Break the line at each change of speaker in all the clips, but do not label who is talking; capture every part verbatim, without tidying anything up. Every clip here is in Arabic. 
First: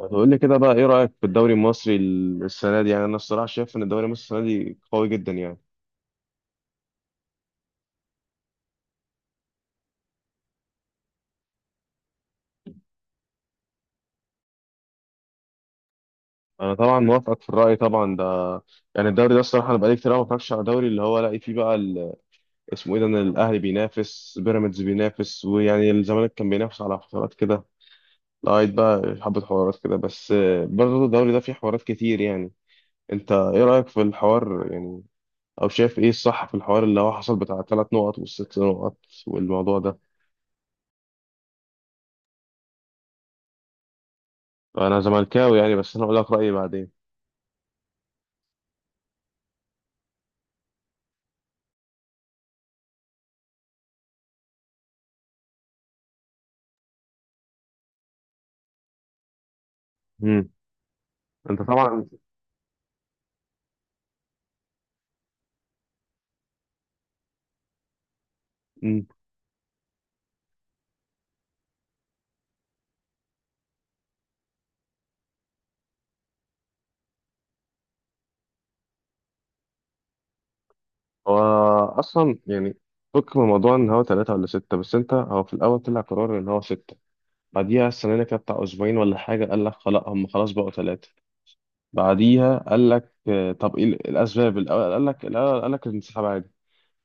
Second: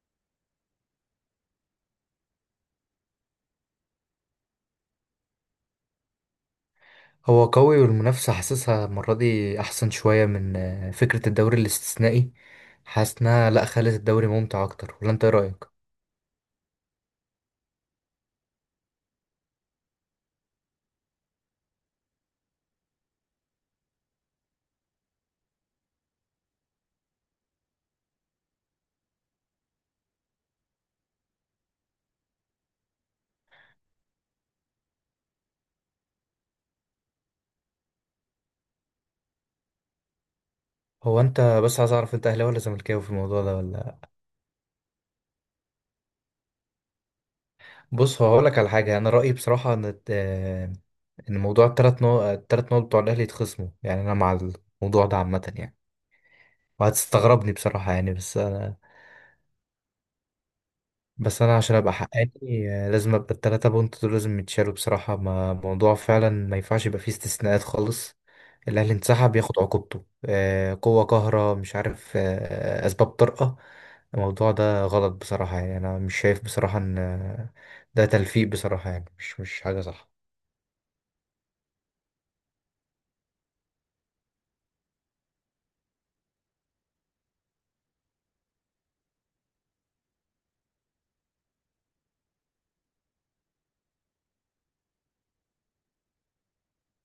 هتقول لي كده بقى، ايه رأيك في الدوري المصري السنة دي؟ يعني انا الصراحة شايف ان الدوري المصري السنة دي قوي جدا يعني.
هو قوي والمنافسة حاسسها المرة دي أحسن شوية من آه، فكرة الدوري الاستثنائي. حاسس إنها لأ، خلت الدوري ممتع أكتر، ولا أنت إيه رأيك؟
انا طبعا موافقك في الرأي طبعا ده. يعني الدوري ده الصراحة انا بقالي كتير أوي ما بتفرجش على دوري اللي هو الاقي فيه بقى ال- اسمه ايه ده، ان الاهلي بينافس بيراميدز بينافس، ويعني الزمالك كان بينافس على فترات كده لغاية بقى حبة حوارات كده بس. برضه الدوري ده فيه حوارات كتير يعني. انت ايه رأيك في الحوار يعني؟ او شايف ايه الصح في الحوار اللي هو حصل بتاع الثلاث نقط والست نقط والموضوع ده؟
هو أنت بس عايز أعرف، أنت أهلاوي ولا زملكاوي في الموضوع ده ولا...
انا زملكاوي يعني، بس انا اقول لك رايي بعدين.
بص، هو هقولك على حاجة. أنا رأيي بصراحة إن الت- آه، إن موضوع التلات نقط، التلات نقط بتوع الأهلي يتخصموا، يعني أنا مع الموضوع ده عامة يعني. وهتستغربني بصراحة يعني، بس.
امم.
بس انا
انت
عشان ابقى
طبعا.
حقاني، آه، لازم ابقى التلاتة بونت دول لازم يتشالوا بصراحة. ما موضوع فعلا ما ينفعش يبقى فيه استثناءات خالص. الاهلي
امم.
انسحب ياخد عقوبته، آه، قوة قاهرة، مش عارف، آه، اسباب طارئة. الموضوع ده غلط بصراحة يعني. انا مش شايف بصراحة ان آه، ده تلفيق بصراحة يعني، مش مش حاجة صح.
هو اصلا يعني فك من موضوع ان هو ثلاثه ولا سته، بس انت هو في الاول طلع قرار ان هو سته. بعديها السنه اللي كانت بتاع اسبوعين ولا حاجه قال لك خلاص هم خلاص بقوا ثلاثه. بعديها قال لك آه، طب ايه الاسباب؟ الاول قال لك الاول قال لك الانسحاب عادي.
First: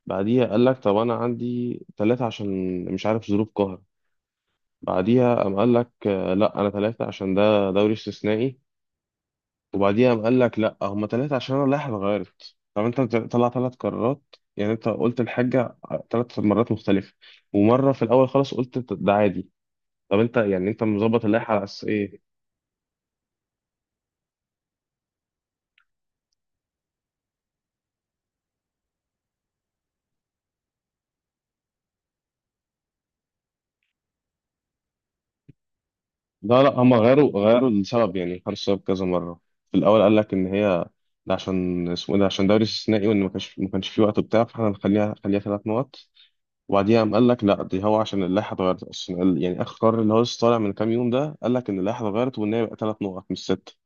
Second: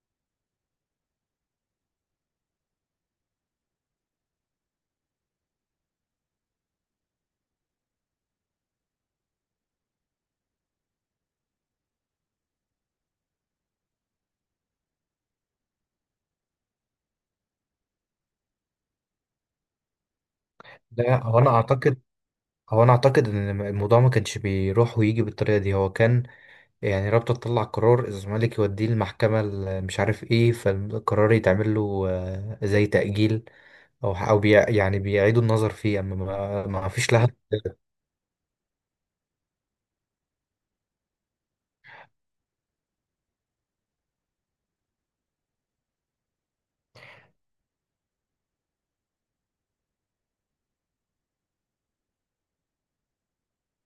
بعديها قال لك طب انا عندي ثلاثه عشان مش عارف ظروف قهر. بعديها قام قال لك آه، لا، انا ثلاثه عشان ده دوري استثنائي. وبعديها قام قال لك لا هما ثلاثة عشان انا رايح اتغيرت. طب انت طلع ثلاث قرارات يعني، انت قلت الحاجة ثلاث مرات مختلفة. ومرة في الاول خالص قلت ت- ده عادي. طب انت يعني انت
لا،
مظبط
هو انا
اللائحة على اساس
اعتقد،
ايه؟
هو انا اعتقد ان الم- الموضوع ما كانش بيروح ويجي بالطريقة دي. هو كان يعني رابطة تطلع قرار، الزمالك يوديه المحكمة ال- مش عارف ايه، فالقرار يتعمل له آه، زي تأجيل، او او بي، يعني بيعيدوا النظر فيه، اما
لا
ما
لا
ما
هما
فيش لها.
غيروا غيروا السبب، يعني غيروا السبب كذا مرة. في الاول قال لك ان هي ده عشان اسمه إيه ده، عشان دوري استثنائي وان ما كانش ما كانش في وقت بتاع، فاحنا هنخليها خليها ثلاث نقط. وبعديها قام قال لك لا دي هو عشان اللائحه اتغيرت اصلا، قال- يعني اخر قرار اللي هو لسه طالع من كام يوم ده، قال لك ان اللائحه اتغيرت وان هي بقى ثلاث نقط مش ست.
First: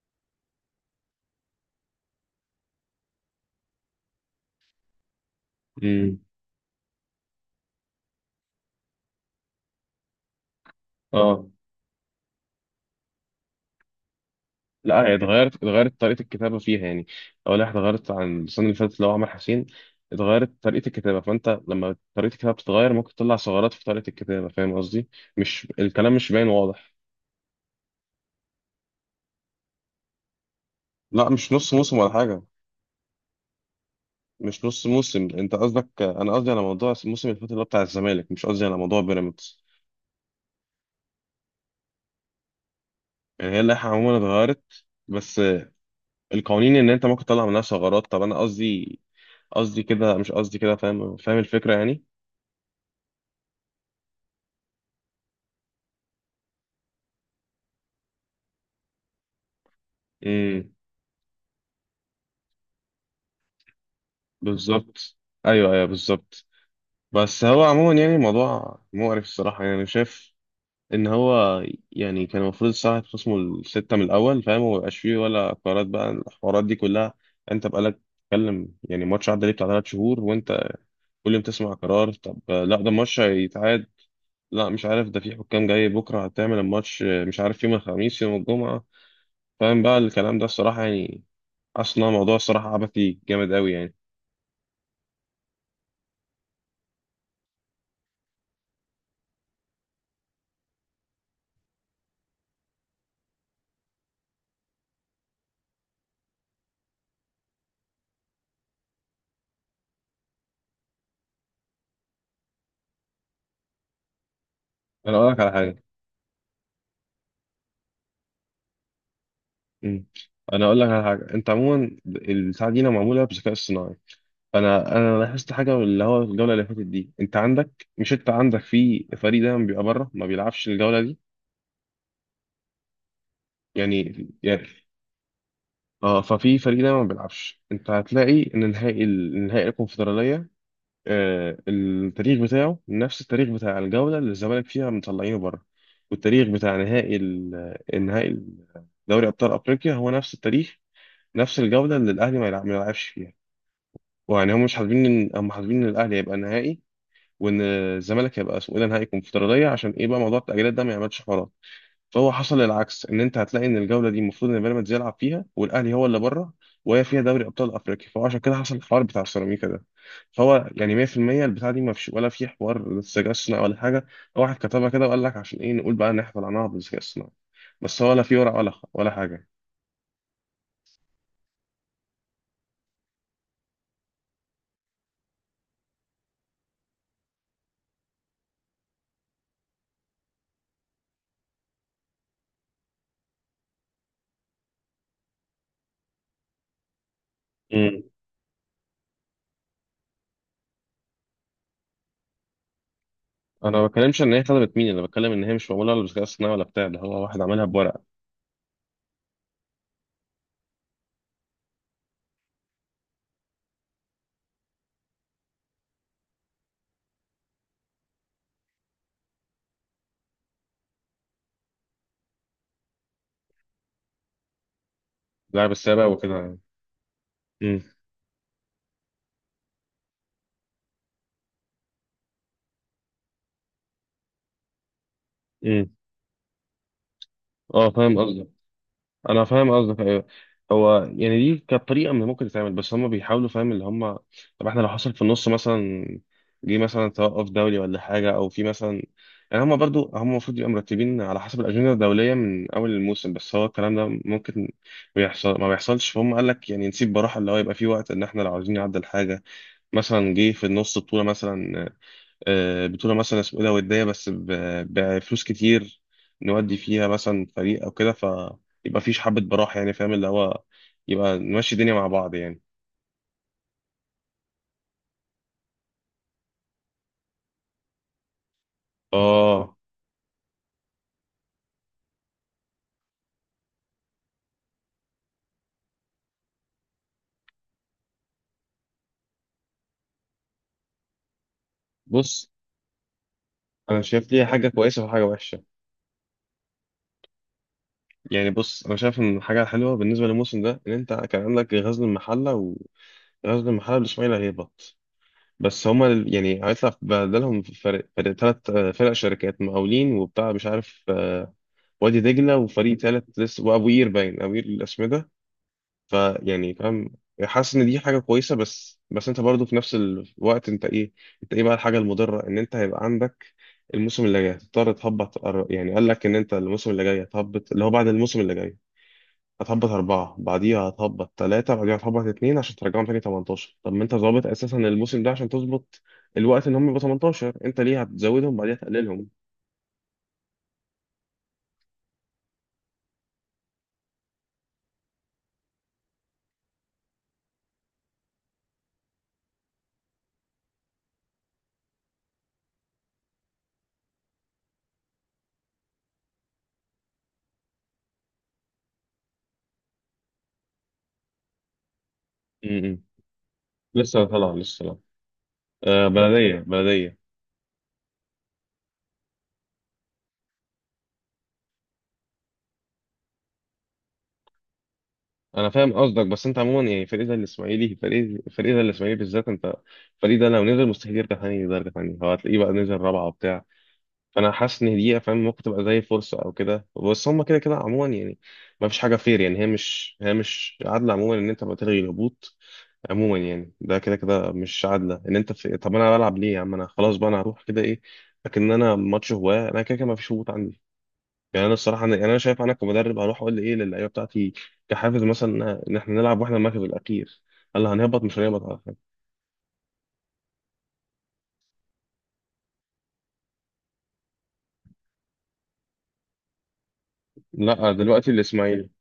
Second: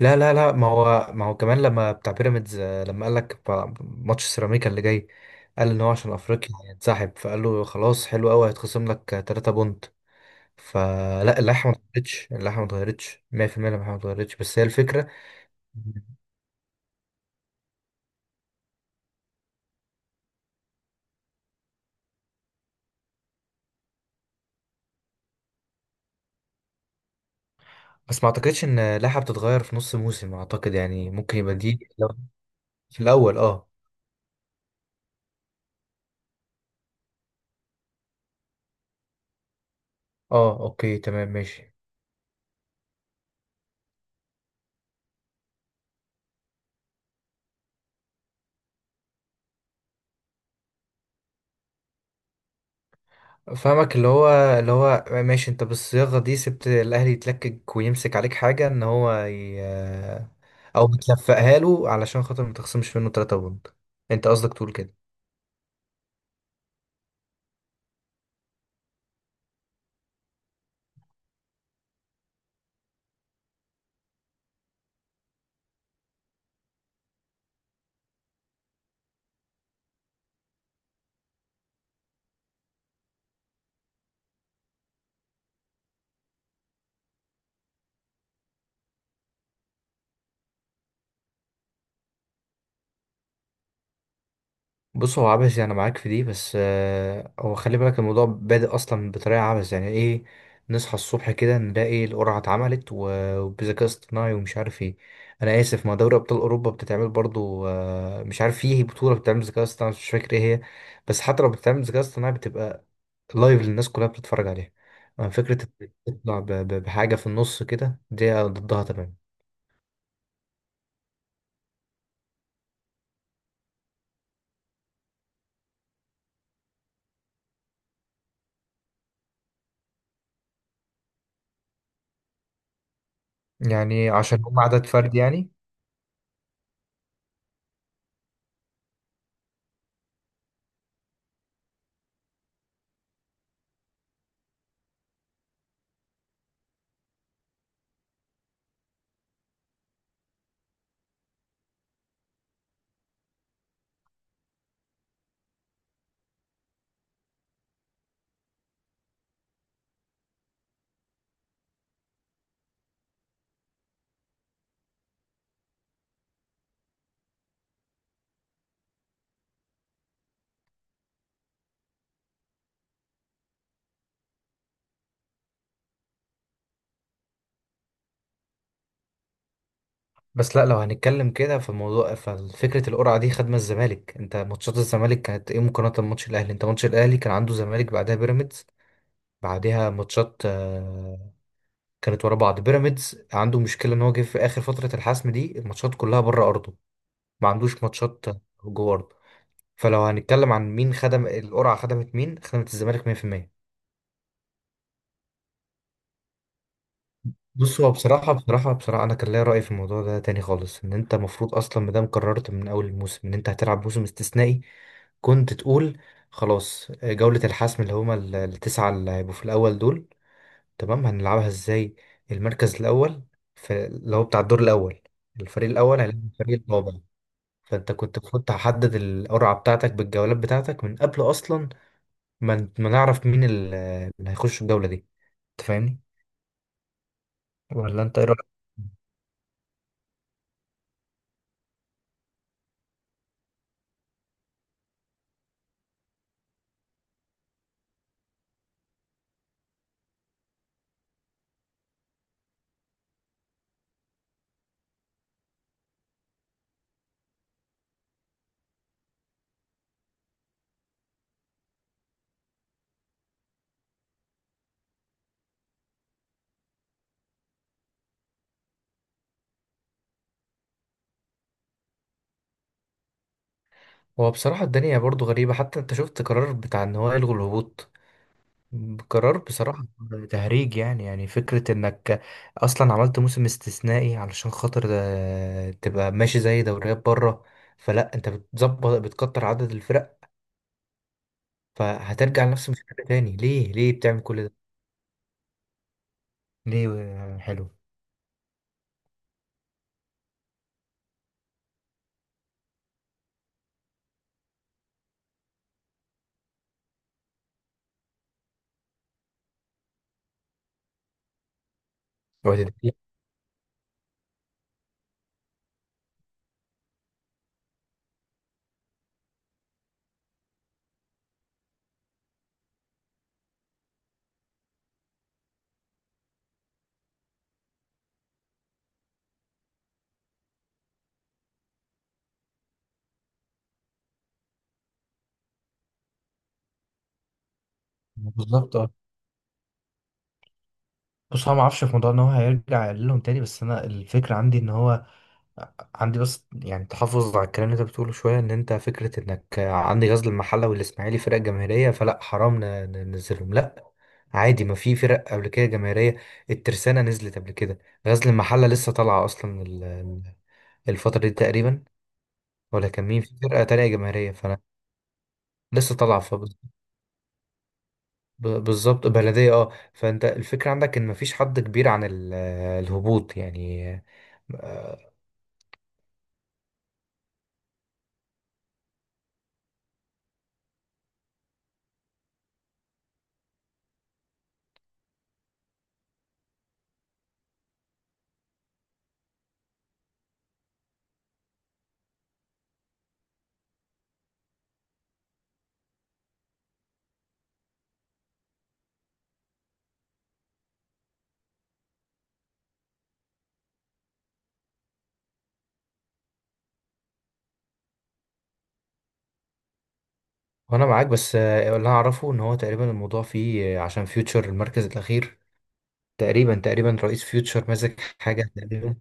لا لا لا، ما هو ما هو كمان لما بتاع بيراميدز، آه، لما قال لك بتاع ماتش سيراميكا اللي جاي، قال ان هو عشان
امم.
افريقيا هينسحب، فقال له خلاص حلو قوي، هيتخصم لك 3 بونت. فلا،
اه.
اللائحة ما اتغيرتش، اللائحة ما اتغيرتش مية في المية، اللائحة ما اتغيرتش، بس هي
لا،
الفكرة.
هي اتغيرت، اتغيرت طريقة الكتابة فيها يعني. أول واحد اتغيرت عن السنة اللي فاتت اللي هو عمر حسين. اتغيرت طريقة الكتابة، فأنت لما طريقة الكتابة بتتغير ممكن تطلع ثغرات في طريقة الكتابة، فاهم قصدي؟ مش الكلام مش باين واضح.
بس ما اعتقدش ان لائحة بتتغير في نص موسم، اعتقد يعني
لا،
ممكن
مش
يبقى
نص
دي
موسم
لو
ولا حاجة.
في الاول، اه.
مش نص موسم، أنت قصدك، أنا قصدي على موضوع الموسم اللي فات اللي هو بتاع الزمالك، مش قصدي على موضوع بيراميدز.
اه اوكي، تمام ماشي.
يعني هي اللائحة عموما اتغيرت، بس القوانين إن أنت ممكن تطلع منها ثغرات. طب أنا قصدي، قصدي كده مش قصدي كده، فاهم فاهم الفكرة يعني؟
فاهمك، اللي هو، اللي هو ماشي، انت بالصياغة دي سبت الاهلي يتلكك ويمسك عليك حاجة ان هو ي...
امم.
او بتلفقها له علشان خاطر ما تخصمش منه 3 بوند. انت قصدك تقول كده.
بالظبط. ايوه، ايوه، بالظبط. بس هو عموما يعني الموضوع مقرف الصراحه يعني، شايف ان هو يعني كان المفروض الساعه تخصمه السته من الاول فاهم، وما يبقاش فيه ولا قرارات بقى الحوارات دي كلها. انت بقالك تتكلم، يعني ماتش عدى ليه بتاع ثلاث شهور وانت كل يوم تسمع قرار. طب لا ده ماتش هيتعاد، لا مش عارف ده في حكام جاي بكره هتعمل الماتش، مش عارف يوم الخميس يوم الجمعه. فاهم بقى الكلام ده الصراحه يعني؟ اصلا موضوع الصراحه عبثي جامد قوي يعني.
بص، هو عبثي، انا معاك في دي، بس آه، هو خلي بالك، الموضوع بادئ اصلا بطريقه عبث، يعني ايه؟ نصحى الصبح كده نلاقي القرعه اتعملت و- وبذكاء اصطناعي ومش عارف ايه. انا اسف، ما دوري ابطال اوروبا بتتعمل برضو، آه، مش عارف فيه بطوله بتتعمل بذكاء اصطناعي، مش فاكر ايه هي. بس حتى لو بتتعمل بذكاء اصطناعي بتبقى لايف للناس كلها بتتفرج عليها.
انا
أما
اقول لك على
فكره
حاجه.
إنك تطلع ب- ب- بحاجه في النص كده، دي ضدها تمام.
مم. انا اقول لك على حاجه، انت عموما الساعه دي معموله بذكاء اصطناعي. انا انا لاحظت حاجه، اللي هو الجوله اللي فاتت دي انت عندك مش انت عندك في فريق دايما بيبقى بره ما بيلعبش الجوله دي.
يعني
يعني
عشان هم
يعني
عدد فرد يعني.
اه، ففي فريق دايما ما بيلعبش. انت هتلاقي ان نهائي ال- نهائي الكونفدراليه، آه التاريخ بتاعه نفس التاريخ بتاع الجوله اللي الزمالك فيها مطلعينه بره. والتاريخ بتاع نهائي ال- النهائي دوري ابطال افريقيا هو نفس التاريخ، نفس الجوله اللي الاهلي ما يلعب- ما يلعبش فيها. ويعني هم مش حابين، ان هم حابين ان الاهلي هيبقى نهائي وان الزمالك هيبقى اسمه ايه ده نهائي كونفدراليه، عشان ايه بقى موضوع التاجيلات ده ما يعملش حوارات. فهو حصل العكس، ان انت هتلاقي ان الجوله دي المفروض ان بيراميدز يلعب فيها والاهلي هو اللي بره، وهي فيها دوري ابطال افريقيا، فهو عشان كده حصل الحوار بتاع السيراميكا ده. فهو يعني مية في المية البتاع دي ما فيش ولا في حوار ذكاء اصطناعي ولا حاجه. هو واحد كتبها كده وقال لك عشان ايه، نقول بقى ان احنا طلعناها بالذكاء الاصطناعي، بس هو لا في ورق ولا ولا حاجه.
بس لا، لو هنتكلم كده فالموضوع ففكرة القرعة دي خدمة الزمالك. انت ماتشات الزمالك كانت ايه مقارنة بماتش الاهلي؟ انت ماتش الاهلي كان عنده زمالك بعدها بيراميدز بعدها ماتشات، آه، كانت ورا بعض. بيراميدز عنده مشكلة ان هو جه في اخر فترة الحسم دي، الماتشات كلها بره ارضه، ما عندوش
امم.
ماتشات جوه ارضه. فلو هنتكلم عن مين خدم القرعة، خدمت مين؟ خدمت الزمالك مية في المية.
انا ما بتكلمش ان هي خدمت مين، انا بتكلم ان هي مش معموله ولا بالذكاء الاصطناعي ولا بتاع ده، هو واحد عملها
بص، هو
بورق.
بصراحة بصراحة بصراحة أنا كان ليا رأي في الموضوع ده تاني خالص. إن أنت المفروض أصلا، مادام قررت من أول الموسم إن أنت هتلعب موسم استثنائي، كنت تقول خلاص، جولة الحسم اللي هما ال- التسعة اللي هيبقوا في الأول دول، تمام، هنلعبها إزاي؟ المركز الأول في اللي هو بتاع الدور الأول،
اللعب
الفريق الأول
السابق
هيلعب
وكده يعني.
الفريق الرابع.
امم.
فأنت كنت المفروض تحدد القرعة بتاعتك بالجولات بتاعتك من قبل أصلا، ما ما نعرف مين ال- اللي هيخش الجولة دي. أنت
امم.
فاهمني
اه
ولا
فاهم
أنت إيه رأيك؟
قصدك. انا فاهم قصدك ايوه. هو يعني دي كانت طريقه من ممكن تتعمل، بس هم بيحاولوا فاهم اللي هم. طب احنا لو حصل في النص مثلا، جه مثلا توقف دولي ولا حاجه، او في مثلا، يعني هم برضو هم المفروض يبقوا مرتبين على حسب الاجنده الدوليه من اول الموسم، بس هو الكلام ده ممكن بيحصل ما بيحصلش. فهم قال لك يعني نسيب براحه اللي هو يبقى في وقت ان احنا لو عاوزين نعدل حاجه، مثلا جه في النص بطوله مثلا، آه، بطولة مثلا اسمه ايه ده ودية بس ب- بفلوس كتير، نودي فيها مثلا فريق او كده، فيبقى فيش حبة براح يعني فاهم اللي هو، يبقى نمشي الدنيا مع بعض يعني.
هو بصراحة الدنيا برضو غريبة. حتى انت شفت قرار بتاع ان هو يلغوا الهبوط، قرار
اه.
بصراحة تهريج يعني. يعني فكرة انك اصلا عملت موسم استثنائي علشان خاطر، آه، تبقى ماشي زي دوريات بره، فلا انت بتظبط بتكتر عدد الفرق، فهترجع
بص،
لنفس المشكلة تاني. ليه؟ ليه
انا
بتعمل
شايف
كل
ليها
ده؟
حاجة كويسة وحاجة وحشة.
ليه؟ آه، حلو.
يعني بص، انا شايف ان الحاجة الحلوة بالنسبة للموسم ده ان انت كان عندك غزل المحلة، وغزل المحلة والاسماعيلي هيهبط. بس هما ال- يعني هيطلع بدلهم فرق، فرق ثلاث فرق شركات مقاولين وبتاع مش عارف، آه، وادي دجلة
وهتت-
وفريق ثالث لسه، وابو قير، باين ابو قير الاسمده. فيعني فاهم، حاسس ان دي حاجه كويسه، بس بس انت برضو في نفس الوقت انت ايه انت ايه بقى الحاجه المضره، ان انت هيبقى عندك الموسم اللي جاي هتضطر تهبط، أر- يعني قال لك ان انت الموسم اللي جاي هتهبط، اللي هو بعد الموسم اللي جاي هتهبط أربعة، بعديها هتهبط ثلاثة، بعديها هتهبط اتنين عشان ترجعهم تاني تمنتاشر. طب ما انت ظابط أساسا الموسم ده عشان تظبط الوقت ان هم يبقوا تمنتاشر، انت ليه هتزودهم بعديها
بالظبط اه.
تقللهم؟
بص، هو ما اعرفش في موضوع ان هو هيرجع يقللهم تاني، بس انا الفكره عندي ان هو عندي، بس يعني تحفظ على الكلام اللي انت بتقوله شويه. ان انت فكره انك عندي غزل المحله والاسماعيلي فرق جماهيريه فلا حرام ن- ننزلهم، لا، عادي. ما في فرق قبل كده جماهيريه، الترسانه نزلت قبل كده. غزل المحله لسه طالعه اصلا ال- ال- الفتره دي تقريبا.
م-
ولا
م.
كان مين في فرقه تانية
لسه
جماهيريه؟
طالع،
فانا
لسه طالع.
لسه
آه،
طالعه
بلدية
فبز-
بلدية.
ب- بالظبط. بلديه اه. فانت الفكره عندك ان ما فيش حد كبير عن ال- الهبوط يعني.
انا فاهم قصدك، بس انت عموما يعني فريق زي الاسماعيلي، فريق فريق زي الاسماعيلي بالذات، انت الفريق ده لو نزل مستحيل يرجع تاني درجه تانيه، هو هتلاقيه بقى نزل رابعه وبتاع. فانا حاسس ان دي فاهم ممكن تبقى زي فرصه او كده، بس هم كده كده عموما يعني ما فيش حاجه فير يعني، هي مش هي مش عادله عموما ان انت بقى تلغي الهبوط، عموما يعني ده كده كده مش عادله ان انت في، طب انا بلعب ليه يا عم؟ انا خلاص بقى، انا هروح كده ايه. لكن انا ماتش هواه، انا كده كده ما فيش هبوط عندي. يعني انا الصراحه انا يعني انا شايف، انا كمدرب هروح اقول ايه للعيبه بتاعتي كحافز مثلا ان احنا نلعب واحنا المركز الاخير؟ قال لي هنهبط مش هنهبط على فكره.
وانا معاك، بس آه، اللي اعرفه ان هو تقريبا الموضوع فيه، آه، عشان فيوتشر المركز الاخير، تقريبا تقريبا، رئيس فيوتشر
لا
ماسك
دلوقتي
حاجه
الاسماعيلي.
تقريبا.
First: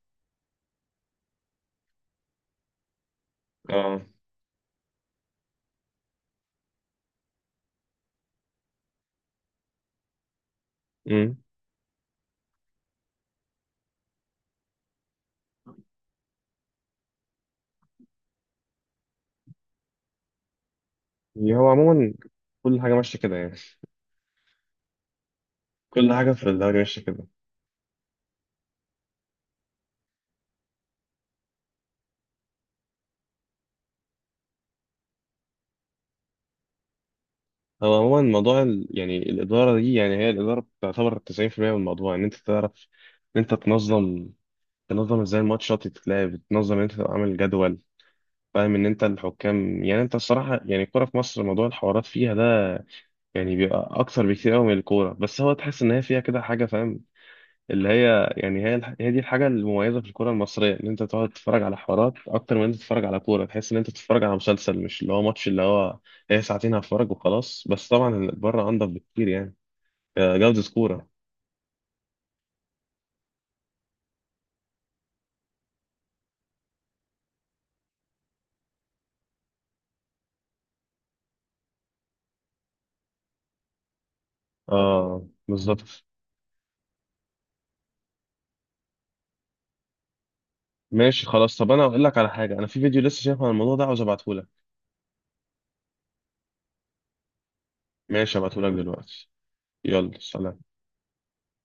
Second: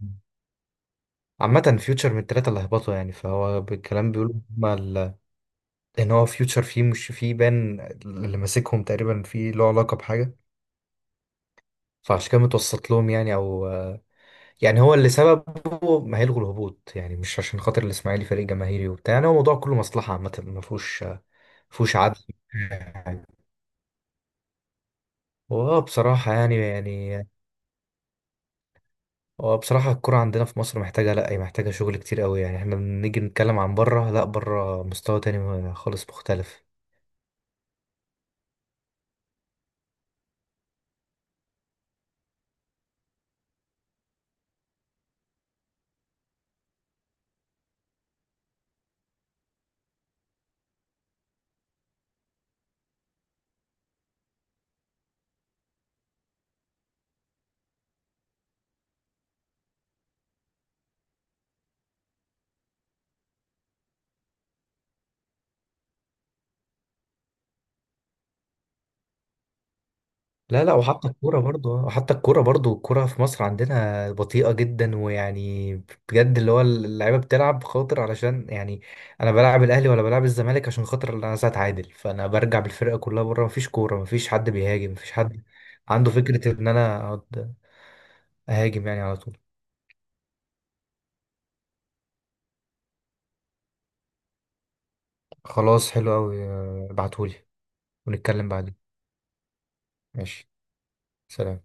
عامه، فيوتشر من الثلاثه اللي هبطوا يعني. فهو
اه.
بالكلام بيقولوا هما ال- ان هو فيوتشر فيه، مش فيه بان اللي ماسكهم تقريبا فيه له علاقه بحاجه.
امم.
فعشان كده متوسط لهم يعني، او آه، يعني هو اللي سببه ما هيلغوا الهبوط يعني، مش عشان خاطر الاسماعيلي فريق جماهيري وبتاع. يعني هو الموضوع كله مصلحه عامه، ما فيهوش ما
هو
فيهوش
عموما
عدل.
كل حاجه ماشيه كده يعني،
واه
كل حاجه
بصراحة،
في
يعني
الدوري ماشيه كده.
يعني. هو بصراحة الكرة عندنا في مصر محتاجة، لأ هي محتاجة شغل كتير قوي يعني. احنا بنيجي نتكلم عن بره، لأ بره مستوى تاني خالص مختلف.
هو عموما موضوع ال، يعني الاداره دي، يعني هي الاداره تعتبر تسعين بالمية من الموضوع، ان انت تعرف ان انت تنظم، تنظم ازاي الماتشات تتلعب، تنظم ان انت تبقى عامل جدول فاهم، ان انت الحكام. يعني انت الصراحه يعني الكوره في مصر موضوع الحوارات فيها ده يعني بيبقى اكثر بكتير قوي من الكوره، بس هو تحس ان هي فيها كده حاجه فاهم، اللي هي يعني هي الح- هي دي الحاجه المميزه في الكوره المصريه، ان انت تقعد تتفرج على حوارات اكتر من انت تتفرج على كوره، تحس ان انت بتتفرج على مسلسل، مش اللي هو ماتش اللي هو هي ساعتين هتفرج وخلاص. بس طبعا بره انضف بكتير يعني، آه، جوده
لا لا، وحتى
كوره.
الكورة برضو وحتى الكورة برضو الكورة في مصر عندنا بطيئة جدا ويعني، بجد اللي هو اللعيبة بتلعب خاطر علشان، يعني أنا بلعب الأهلي ولا بلعب الزمالك عشان خاطر إن أنا عايز أتعادل، فأنا برجع بالفرقة كلها بره. مفيش كورة، مفيش حد بيهاجم، مفيش
اه
حد
بالظبط.
عنده فكرة إن أنا أقعد أهاجم يعني على طول.
ماشي خلاص، طب انا هقول لك على حاجه، انا في فيديو لسه شايفه عن الموضوع ده عاوز ابعته لك.
خلاص حلو أوي، ابعتهولي
ماشي
ونتكلم
ابعته لك
بعدين.
دلوقتي. يلا
ماشي،
سلام.
سلام.